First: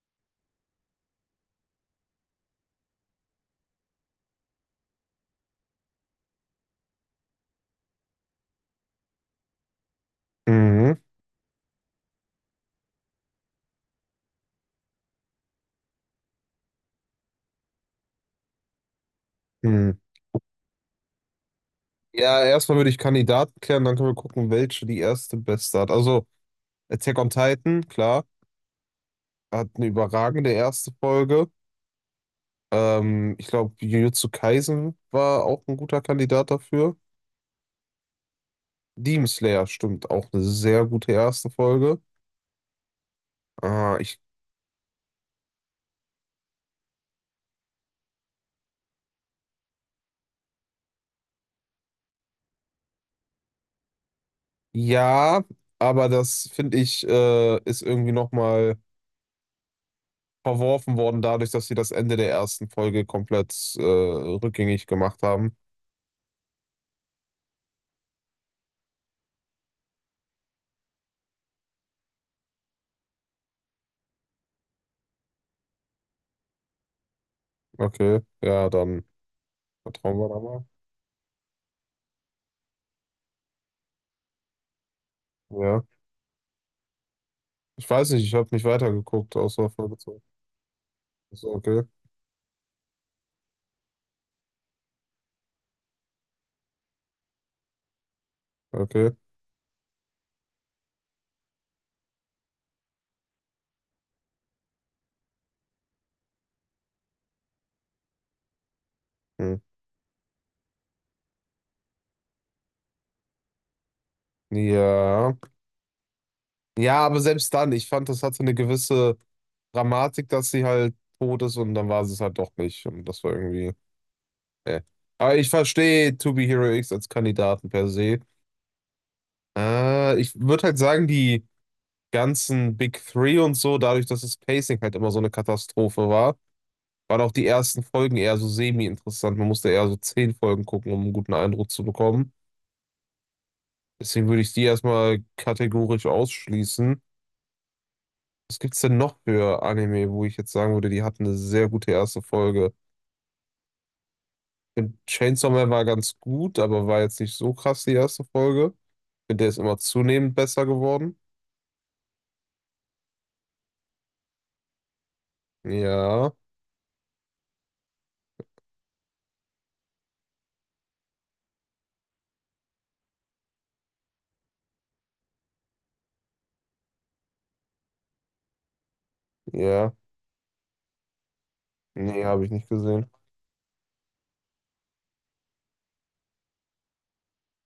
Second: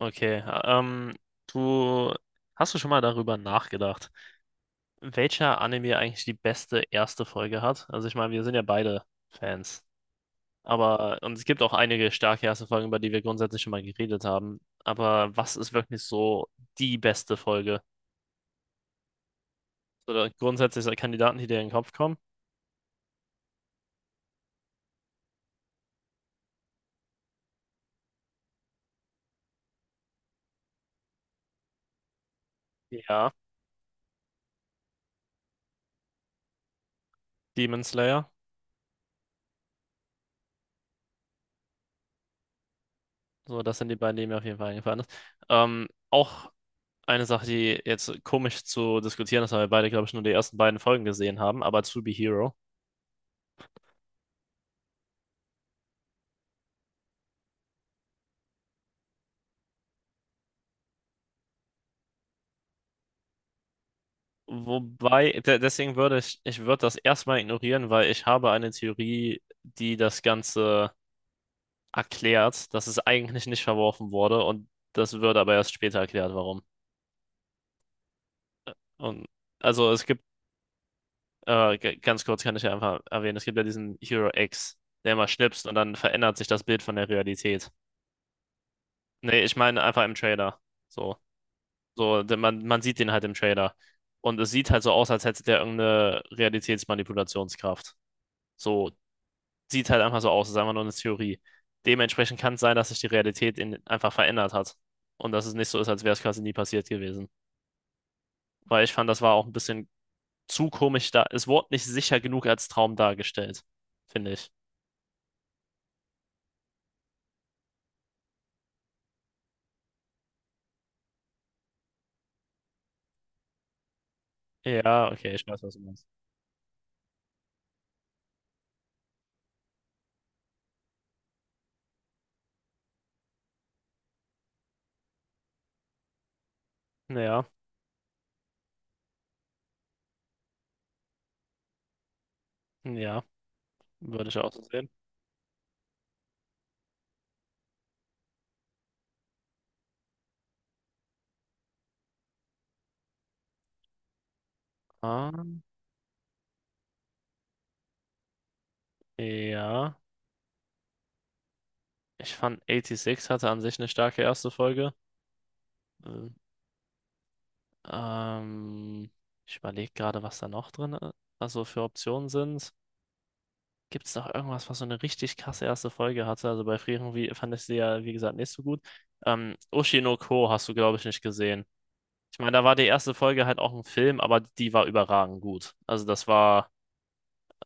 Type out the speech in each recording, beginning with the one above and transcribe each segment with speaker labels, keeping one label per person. Speaker 1: Okay, du hast du schon mal darüber nachgedacht, welcher Anime eigentlich die beste erste Folge hat? Also ich meine, wir sind ja beide Fans,
Speaker 2: Mhm.
Speaker 1: aber und es gibt auch einige starke erste Folgen, über die wir grundsätzlich schon mal geredet haben. Aber was ist wirklich so die beste Folge?
Speaker 2: Mhm.
Speaker 1: Oder grundsätzlich so Kandidaten, die dir in den Kopf kommen?
Speaker 2: Ja, erstmal würde ich Kandidaten klären, dann können wir gucken, welche die erste beste hat. Also Attack on Titan, klar, hat eine überragende erste Folge.
Speaker 1: Ja,
Speaker 2: Ich glaube, Jujutsu Kaisen war auch ein guter Kandidat dafür.
Speaker 1: Demon Slayer.
Speaker 2: Demon Slayer, stimmt, auch eine sehr gute erste Folge.
Speaker 1: So, das sind die
Speaker 2: Ah,
Speaker 1: beiden,
Speaker 2: ich,
Speaker 1: die mir auf jeden Fall eingefallen ist. Auch eine Sache, die jetzt komisch zu diskutieren ist, weil wir beide, glaube ich, nur die ersten beiden Folgen gesehen haben, aber To Be Hero.
Speaker 2: ja, aber das finde ich, ist irgendwie nochmal verworfen worden, dadurch, dass sie das Ende der ersten Folge komplett rückgängig gemacht
Speaker 1: Wobei,
Speaker 2: haben.
Speaker 1: de deswegen würde ich würde das erstmal ignorieren, weil ich habe eine Theorie, die das Ganze erklärt, dass es eigentlich nicht verworfen wurde und das wird aber erst später erklärt, warum.
Speaker 2: Okay, ja, dann.
Speaker 1: Und also es
Speaker 2: Vertrauen
Speaker 1: gibt,
Speaker 2: wir da mal.
Speaker 1: ganz kurz kann ich ja einfach erwähnen, es gibt ja diesen Hero X, der immer schnipst und
Speaker 2: Ja.
Speaker 1: dann verändert sich das Bild von der Realität.
Speaker 2: Ich weiß nicht, ich habe nicht weitergeguckt,
Speaker 1: Nee, ich
Speaker 2: außer
Speaker 1: meine
Speaker 2: Folge
Speaker 1: einfach im
Speaker 2: 2.
Speaker 1: Trailer. So,
Speaker 2: So, okay,
Speaker 1: so, man sieht den halt im Trailer. Und es sieht halt so aus, als hätte der irgendeine Realitätsmanipulationskraft. So
Speaker 2: okay.
Speaker 1: sieht halt einfach so aus, ist einfach nur eine Theorie. Dementsprechend kann es sein, dass sich die Realität in, einfach verändert hat. Und dass es nicht so ist, als wäre es quasi nie passiert gewesen. Weil ich fand, das war auch ein
Speaker 2: Hm.
Speaker 1: bisschen zu komisch da. Es wurde nicht sicher genug als Traum dargestellt, finde ich.
Speaker 2: Ja. Ja, aber selbst dann, ich fand, das hatte eine gewisse Dramatik, dass sie halt tot ist und dann war sie es halt doch nicht. Und das war irgendwie. Äh.
Speaker 1: Ja, okay,
Speaker 2: Aber
Speaker 1: ich
Speaker 2: ich
Speaker 1: weiß, was du meinst.
Speaker 2: verstehe To Be Hero X als Kandidaten per se. Ich würde halt sagen, die ganzen Big Three und so, dadurch, dass das Pacing halt immer so eine Katastrophe war, waren auch die
Speaker 1: Ja,
Speaker 2: ersten Folgen eher so semi-interessant. Man musste eher so 10 Folgen gucken, um einen guten Eindruck zu bekommen.
Speaker 1: ja, würde
Speaker 2: Deswegen
Speaker 1: ich
Speaker 2: würde
Speaker 1: auch
Speaker 2: ich
Speaker 1: so
Speaker 2: die
Speaker 1: sehen.
Speaker 2: erstmal kategorisch ausschließen. Was gibt's denn noch für Anime, wo ich jetzt sagen würde, die hatten eine sehr gute erste Folge? Ich finde,
Speaker 1: Ah,
Speaker 2: Chainsaw Man war ganz gut, aber war jetzt nicht so krass die erste Folge. Ich finde, der ist immer
Speaker 1: ja,
Speaker 2: zunehmend besser geworden.
Speaker 1: ich fand 86 hatte an sich eine starke erste Folge.
Speaker 2: Ja,
Speaker 1: Ähm, ähm, Ich überlege gerade, was da noch drin, also für Optionen sind. Gibt es noch irgendwas, was so eine richtig krasse erste Folge hatte? Also bei Frieren wie, fand ich sie ja, wie gesagt, nicht so gut.
Speaker 2: ja.
Speaker 1: Ushi no Ko hast du, glaube ich, nicht gesehen.
Speaker 2: Nee,
Speaker 1: Ich
Speaker 2: habe ich
Speaker 1: meine, da
Speaker 2: nicht
Speaker 1: war die
Speaker 2: gesehen.
Speaker 1: erste Folge halt auch ein Film, aber die war überragend gut. Also das war,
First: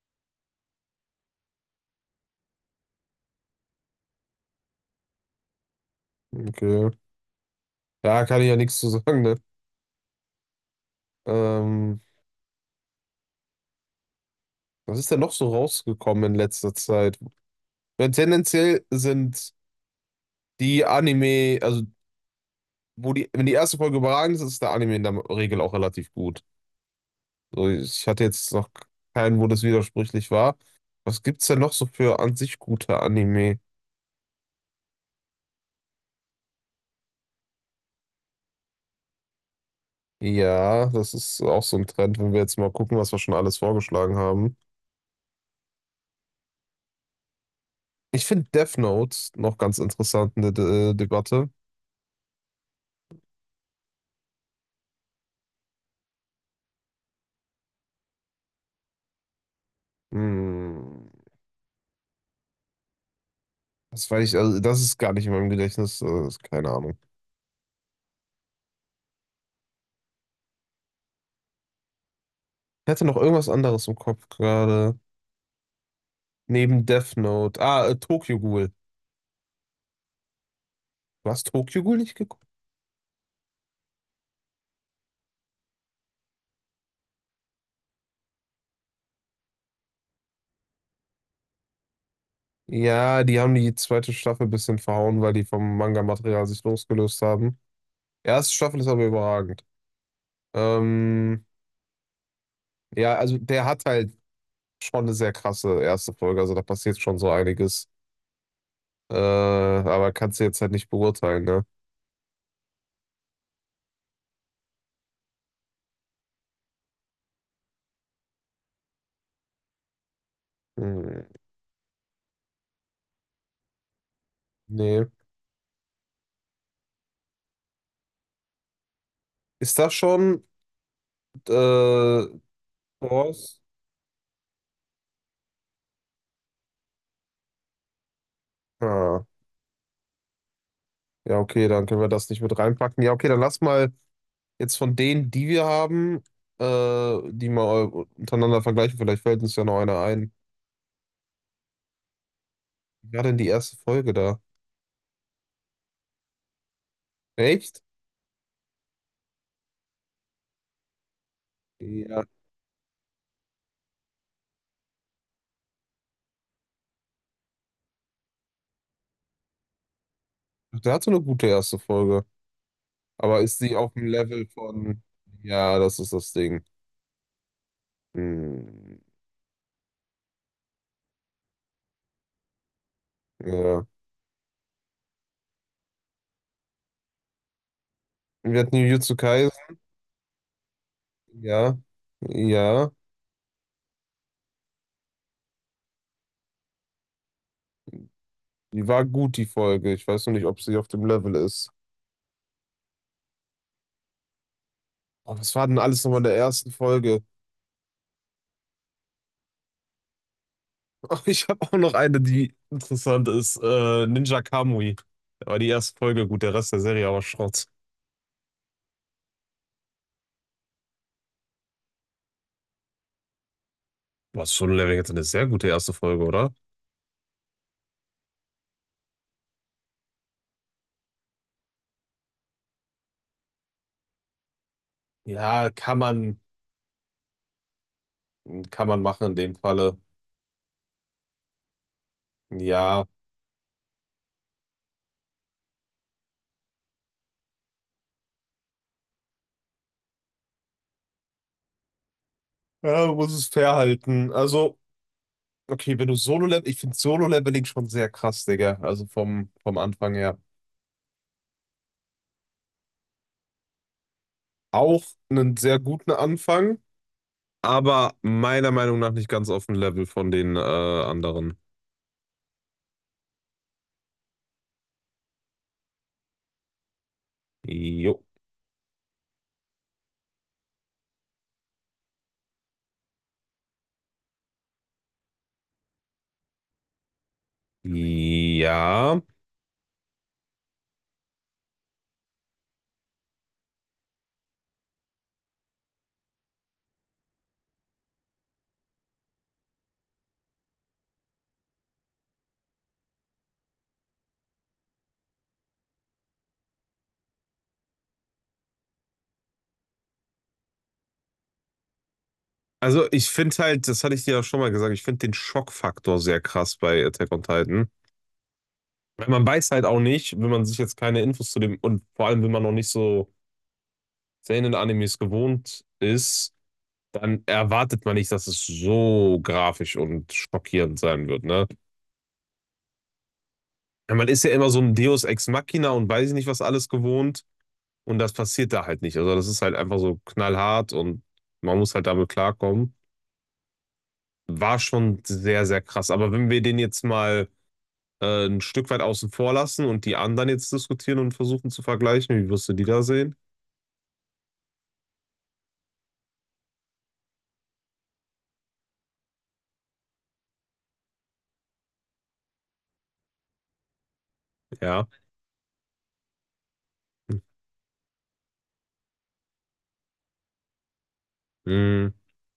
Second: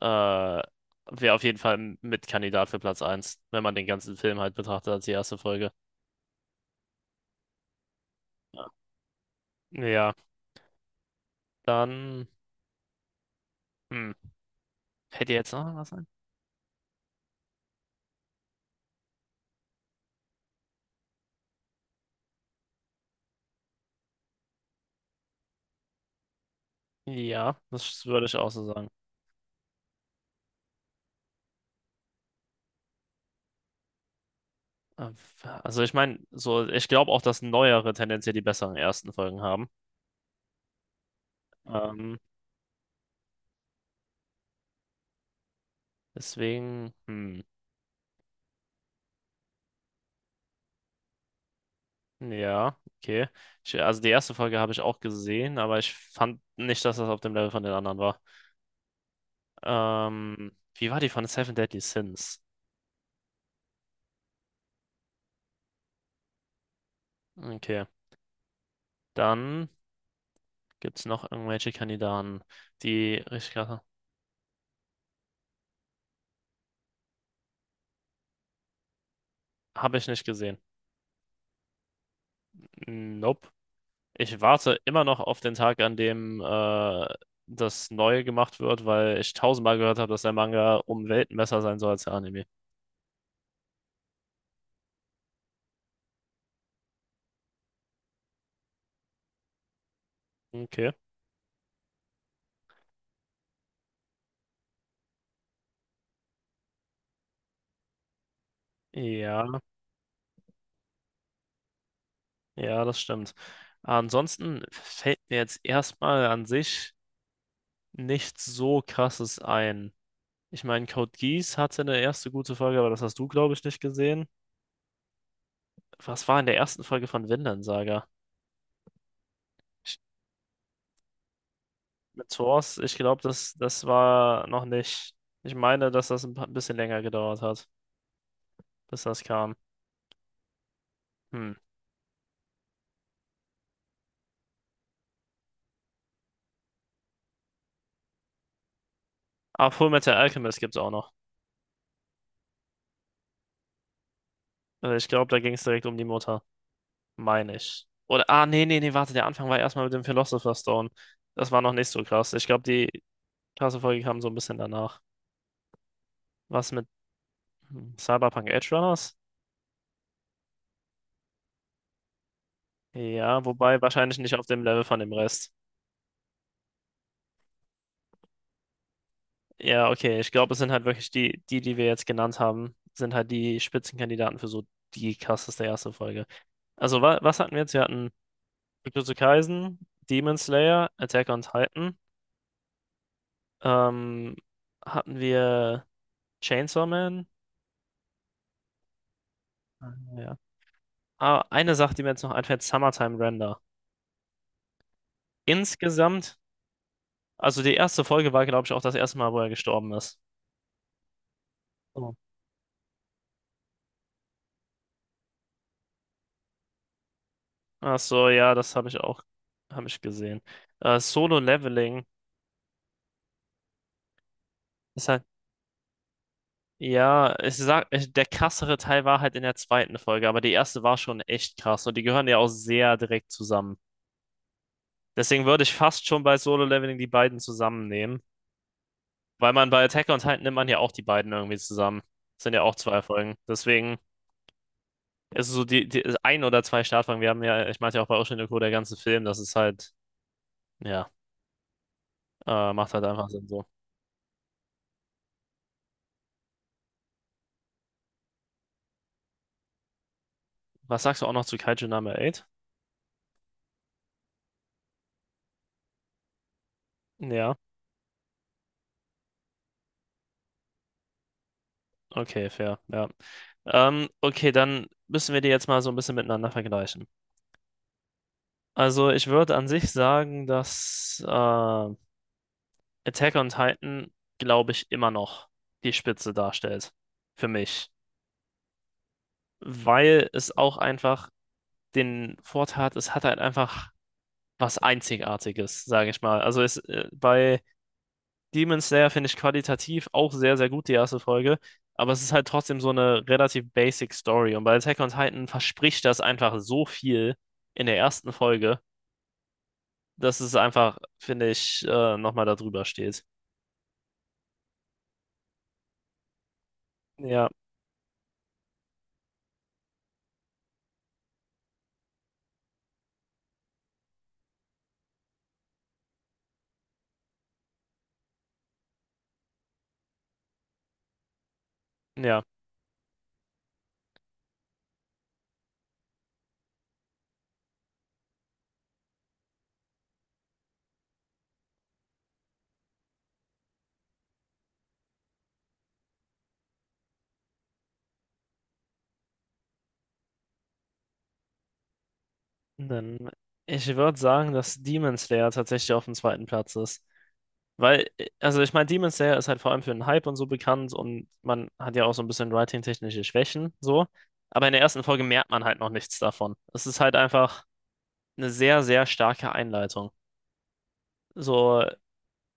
Speaker 1: wäre auf jeden Fall mit Kandidat für Platz eins, wenn man den ganzen Film halt betrachtet als die erste Folge.
Speaker 2: Okay. Da kann ich ja nichts zu sagen, ne?
Speaker 1: Ja,
Speaker 2: Ähm,
Speaker 1: dann, hm,
Speaker 2: was ist denn
Speaker 1: hätte
Speaker 2: noch so
Speaker 1: jetzt noch was sein?
Speaker 2: rausgekommen in letzter Zeit? Weil tendenziell sind die Anime, also wo die, wenn die erste Folge überragend ist, ist der Anime in der Regel auch relativ gut.
Speaker 1: Ja,
Speaker 2: So,
Speaker 1: das
Speaker 2: ich hatte
Speaker 1: würde ich auch
Speaker 2: jetzt
Speaker 1: so
Speaker 2: noch
Speaker 1: sagen.
Speaker 2: keinen, wo das widersprüchlich war. Was gibt's denn noch so für an sich gute Anime?
Speaker 1: Äh, Also ich meine, so, ich glaube auch, dass neuere tendenziell die besseren ersten Folgen haben.
Speaker 2: Ja, das ist auch so ein
Speaker 1: Ähm,
Speaker 2: Trend, wenn wir jetzt mal gucken, was wir schon alles vorgeschlagen haben.
Speaker 1: Deswegen, hm,
Speaker 2: Ich finde Death Note noch ganz interessant in der De Debatte.
Speaker 1: ja, okay. Ich, also die erste Folge habe ich auch gesehen, aber ich fand nicht, dass das auf dem Level von den anderen war. Wie war die
Speaker 2: Hm,
Speaker 1: von Seven Deadly Sins?
Speaker 2: das weiß ich, also das ist gar nicht in meinem Gedächtnis, keine Ahnung.
Speaker 1: Okay. Dann gibt es noch irgendwelche Kandidaten,
Speaker 2: Ich hatte
Speaker 1: die
Speaker 2: noch irgendwas
Speaker 1: richtig krass sind.
Speaker 2: anderes im Kopf gerade. Neben Death Note. Tokyo Ghoul.
Speaker 1: Habe ich nicht gesehen.
Speaker 2: Du hast Tokyo Ghoul nicht geguckt?
Speaker 1: Nope. Ich warte immer noch auf den Tag, an dem das Neue gemacht wird, weil ich tausendmal gehört habe, dass der Manga um Welten besser sein soll als der Anime.
Speaker 2: Ja, die haben die zweite Staffel ein bisschen verhauen, weil die vom Manga-Material sich losgelöst haben. Erste Staffel ist aber überragend.
Speaker 1: Okay.
Speaker 2: Ähm, ja, also der hat halt schon eine sehr krasse erste Folge, also da passiert schon so einiges.
Speaker 1: Ja.
Speaker 2: Aber kannst du jetzt halt nicht beurteilen, ne?
Speaker 1: Ja, das stimmt. Ansonsten fällt mir jetzt erstmal an sich nichts so Krasses ein. Ich meine, Code
Speaker 2: Hm,
Speaker 1: Geass hatte eine erste gute Folge, aber das hast du, glaube ich, nicht gesehen.
Speaker 2: nee.
Speaker 1: Was war in der ersten Folge von Vinland Saga?
Speaker 2: Ist das
Speaker 1: Ich,
Speaker 2: schon äh,
Speaker 1: mit Source, ich glaube,
Speaker 2: Thor's?
Speaker 1: das war noch nicht. Ich meine, dass das ein bisschen länger gedauert hat, bis das
Speaker 2: Ah,
Speaker 1: kam.
Speaker 2: ja,
Speaker 1: Hm.
Speaker 2: okay, dann können wir das nicht mit reinpacken. Ja, okay, dann lass mal. Jetzt von denen, die wir haben, die mal untereinander vergleichen, vielleicht fällt uns ja
Speaker 1: Ah,
Speaker 2: noch einer
Speaker 1: Fullmetal
Speaker 2: ein.
Speaker 1: Alchemist gibt's auch noch.
Speaker 2: Wie war denn die erste Folge da?
Speaker 1: Ich glaube, da ging es direkt um die Mutter, meine
Speaker 2: Echt?
Speaker 1: ich. Oder, ah, nee, warte, der Anfang war erstmal mit dem Philosopher's Stone. Das war noch nicht so
Speaker 2: Ja.
Speaker 1: krass. Ich glaube, die krasse Folge kam so ein bisschen danach. Was mit hm, Cyberpunk Edge Runners?
Speaker 2: Der hatte eine gute erste Folge. Aber
Speaker 1: Ja,
Speaker 2: ist sie
Speaker 1: wobei
Speaker 2: auf dem
Speaker 1: wahrscheinlich nicht auf
Speaker 2: Level
Speaker 1: dem Level von
Speaker 2: von.
Speaker 1: dem Rest.
Speaker 2: Ja, das ist das Ding. Hm,
Speaker 1: Ja, okay, ich glaube, es sind halt wirklich die wir jetzt genannt haben, sind halt die
Speaker 2: ja.
Speaker 1: Spitzenkandidaten für so die krasseste erste Folge. Also, wa was hatten wir jetzt? Wir hatten
Speaker 2: Wir hatten
Speaker 1: Jujutsu
Speaker 2: Jujutsu Kaisen.
Speaker 1: Kaisen, Demon Slayer, Attack on
Speaker 2: Ja.
Speaker 1: Titan,
Speaker 2: Ja.
Speaker 1: ähm, hatten wir Chainsaw Man,
Speaker 2: Die war gut, die Folge. Ich weiß nur
Speaker 1: ja.
Speaker 2: nicht, ob sie auf dem Level
Speaker 1: Ah,
Speaker 2: ist.
Speaker 1: eine Sache, die mir jetzt noch einfällt, Summertime Render.
Speaker 2: Oh, was war denn alles nochmal in
Speaker 1: Insgesamt,
Speaker 2: der ersten Folge?
Speaker 1: also die erste Folge war, glaube ich, auch das erste Mal, wo er gestorben ist.
Speaker 2: Oh, ich habe auch noch
Speaker 1: Oh.
Speaker 2: eine, die interessant ist. Ninja Kamui. Da war die erste Folge gut, der Rest der Serie aber Schrott.
Speaker 1: Ach so, ja, das habe ich auch, habe ich gesehen. Solo Leveling
Speaker 2: Was schon Level
Speaker 1: ist
Speaker 2: jetzt
Speaker 1: halt,
Speaker 2: eine sehr gute erste Folge, oder?
Speaker 1: ja, ich sag, ich, der krassere Teil war halt in der zweiten Folge, aber die erste war schon echt krass und die gehören ja auch sehr direkt zusammen. Deswegen würde
Speaker 2: Ja,
Speaker 1: ich fast schon bei Solo Leveling die beiden zusammennehmen,
Speaker 2: kann man machen in
Speaker 1: weil
Speaker 2: dem
Speaker 1: man bei
Speaker 2: Falle.
Speaker 1: Attack on Titan nimmt man ja auch die beiden irgendwie zusammen. Das sind ja auch zwei
Speaker 2: Ja,
Speaker 1: Folgen. Deswegen. Es ist so die, die ein oder zwei Startfragen. Wir haben ja, ich meinte ja auch bei Ocean Echo der ganze Film, das ist halt, ja, macht halt
Speaker 2: ja, man
Speaker 1: einfach
Speaker 2: muss
Speaker 1: Sinn
Speaker 2: es
Speaker 1: so.
Speaker 2: fair halten. Also, okay, wenn du Solo-Level, ich finde Solo-Leveling schon sehr krass, Digga. Also vom Anfang her.
Speaker 1: Was sagst du auch noch zu Kaiju Number 8?
Speaker 2: Auch einen sehr guten Anfang,
Speaker 1: Ja,
Speaker 2: aber meiner Meinung nach nicht ganz auf dem Level von den anderen.
Speaker 1: okay, fair, ja. Okay, dann müssen wir die jetzt mal so ein bisschen miteinander vergleichen.
Speaker 2: Jo.
Speaker 1: Also ich würde an sich sagen, dass Attack on Titan, glaube ich, immer noch die Spitze darstellt. Für mich.
Speaker 2: Ja.
Speaker 1: Weil es auch einfach den Vorteil hat, es hat halt einfach was Einzigartiges, sage ich mal. Also es, bei Demon Slayer finde ich qualitativ auch sehr, sehr gut die erste Folge, aber es ist halt trotzdem so eine relativ basic Story. Und bei Attack on Titan verspricht das einfach so viel in der ersten Folge, dass es einfach, finde ich, nochmal da drüber
Speaker 2: Also
Speaker 1: steht.
Speaker 2: ich finde halt, das hatte ich dir ja schon mal gesagt, ich finde den Schockfaktor sehr krass bei Attack on
Speaker 1: Ja,
Speaker 2: Titan. Weil man weiß halt auch nicht, wenn man sich jetzt keine Infos zu dem, und vor allem, wenn man noch nicht so Seinen-Animes gewohnt ist, dann erwartet man nicht, dass es so grafisch und schockierend sein wird, ne?
Speaker 1: ja.
Speaker 2: Weil man ist ja immer so ein Deus Ex Machina und weiß ich nicht, was alles gewohnt. Und das passiert da halt nicht. Also das ist halt einfach so knallhart und man muss halt damit klarkommen. War schon sehr, sehr krass. Aber wenn wir den jetzt mal ein Stück weit außen vor lassen und die anderen jetzt diskutieren und versuchen zu vergleichen. Wie wirst du die da
Speaker 1: Dann,
Speaker 2: sehen?
Speaker 1: ich würde sagen, dass Demon Slayer tatsächlich auf dem zweiten Platz ist. Weil, also ich meine, Demon Slayer ist halt vor allem für den Hype und so bekannt und man hat ja auch so ein bisschen writing-technische Schwächen, so. Aber in der ersten
Speaker 2: Ja.
Speaker 1: Folge merkt man halt noch nichts davon. Es ist halt einfach eine sehr, sehr starke Einleitung. So,
Speaker 2: Mm.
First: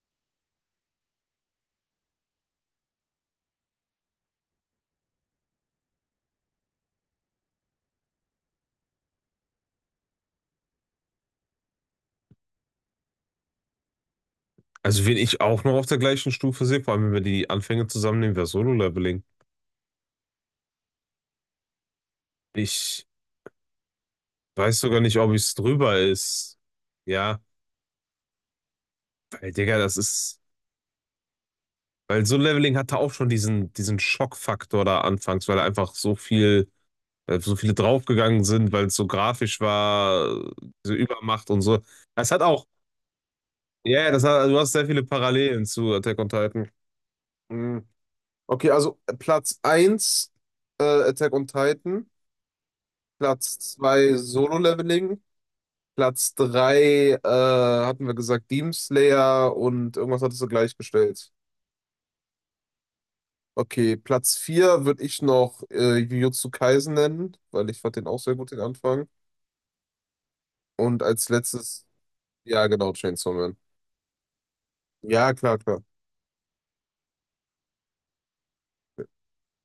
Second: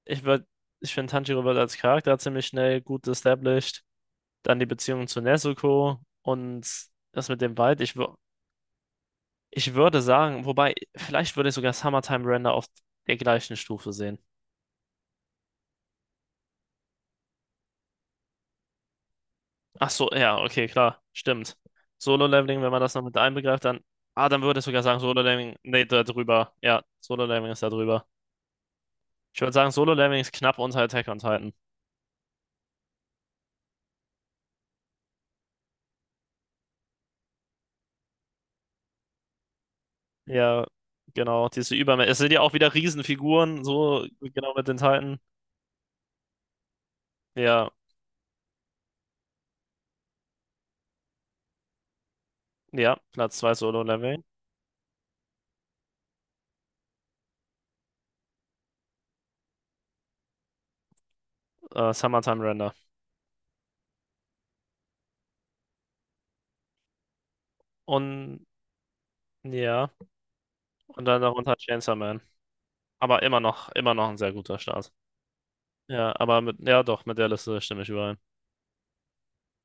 Speaker 1: ich würde, ich finde, Tanjiro wird als Charakter ziemlich schnell gut established. Dann die Beziehung zu Nezuko und das mit dem Wald. Ich würde sagen, wobei, vielleicht würde ich sogar Summertime Render auf der gleichen Stufe sehen.
Speaker 2: Also, wen ich auch noch auf der gleichen Stufe sehe, vor allem wenn wir die Anfänge zusammennehmen, wäre Solo-Leveling.
Speaker 1: Ach so, ja, okay, klar, stimmt. Solo-Leveling, wenn man das noch
Speaker 2: Ich
Speaker 1: mit einbegreift, dann, ah, dann würde ich
Speaker 2: weiß
Speaker 1: sogar sagen,
Speaker 2: sogar nicht, ob es drüber
Speaker 1: Da drüber.
Speaker 2: ist.
Speaker 1: Ja,
Speaker 2: Ja,
Speaker 1: Solo-Leveling ist da drüber. Ich würde
Speaker 2: weil,
Speaker 1: sagen,
Speaker 2: Digga, das
Speaker 1: Solo-Leveling ist
Speaker 2: ist.
Speaker 1: knapp unter Attack on Titan.
Speaker 2: Weil Solo-Leveling hatte auch schon diesen, diesen Schockfaktor da anfangs, weil einfach so viel, weil so viele draufgegangen sind, weil es so grafisch war,
Speaker 1: Ja,
Speaker 2: diese
Speaker 1: genau,
Speaker 2: Übermacht und
Speaker 1: diese
Speaker 2: so.
Speaker 1: Übermächte. Es
Speaker 2: Das
Speaker 1: sind ja
Speaker 2: hat
Speaker 1: auch
Speaker 2: auch.
Speaker 1: wieder Riesenfiguren,
Speaker 2: Ja,
Speaker 1: so
Speaker 2: ja, das hat,
Speaker 1: genau
Speaker 2: du
Speaker 1: mit
Speaker 2: hast
Speaker 1: den
Speaker 2: sehr viele
Speaker 1: Titan.
Speaker 2: Parallelen zu Attack on Titan.
Speaker 1: Ja,
Speaker 2: Mhm. Okay, also Platz eins Attack on Titan,
Speaker 1: ja, Platz 2
Speaker 2: Platz 2
Speaker 1: Solo-Leveling.
Speaker 2: Solo-Leveling, Platz 3 hatten wir gesagt Demon Slayer und irgendwas hattest du gleichgestellt.
Speaker 1: Summertime Render.
Speaker 2: Okay, Platz 4 würde ich noch Jujutsu Kaisen nennen, weil ich fand den auch sehr
Speaker 1: Und
Speaker 2: gut, den Anfang.
Speaker 1: ja,
Speaker 2: Und
Speaker 1: und dann
Speaker 2: als
Speaker 1: darunter
Speaker 2: letztes,
Speaker 1: Chainsaw Man.
Speaker 2: ja genau,
Speaker 1: Aber
Speaker 2: Chainsaw Man.
Speaker 1: immer noch ein sehr guter Start.
Speaker 2: Ja, klar, klar.
Speaker 1: Ja, aber mit, ja doch, mit der Liste stimme ich überein.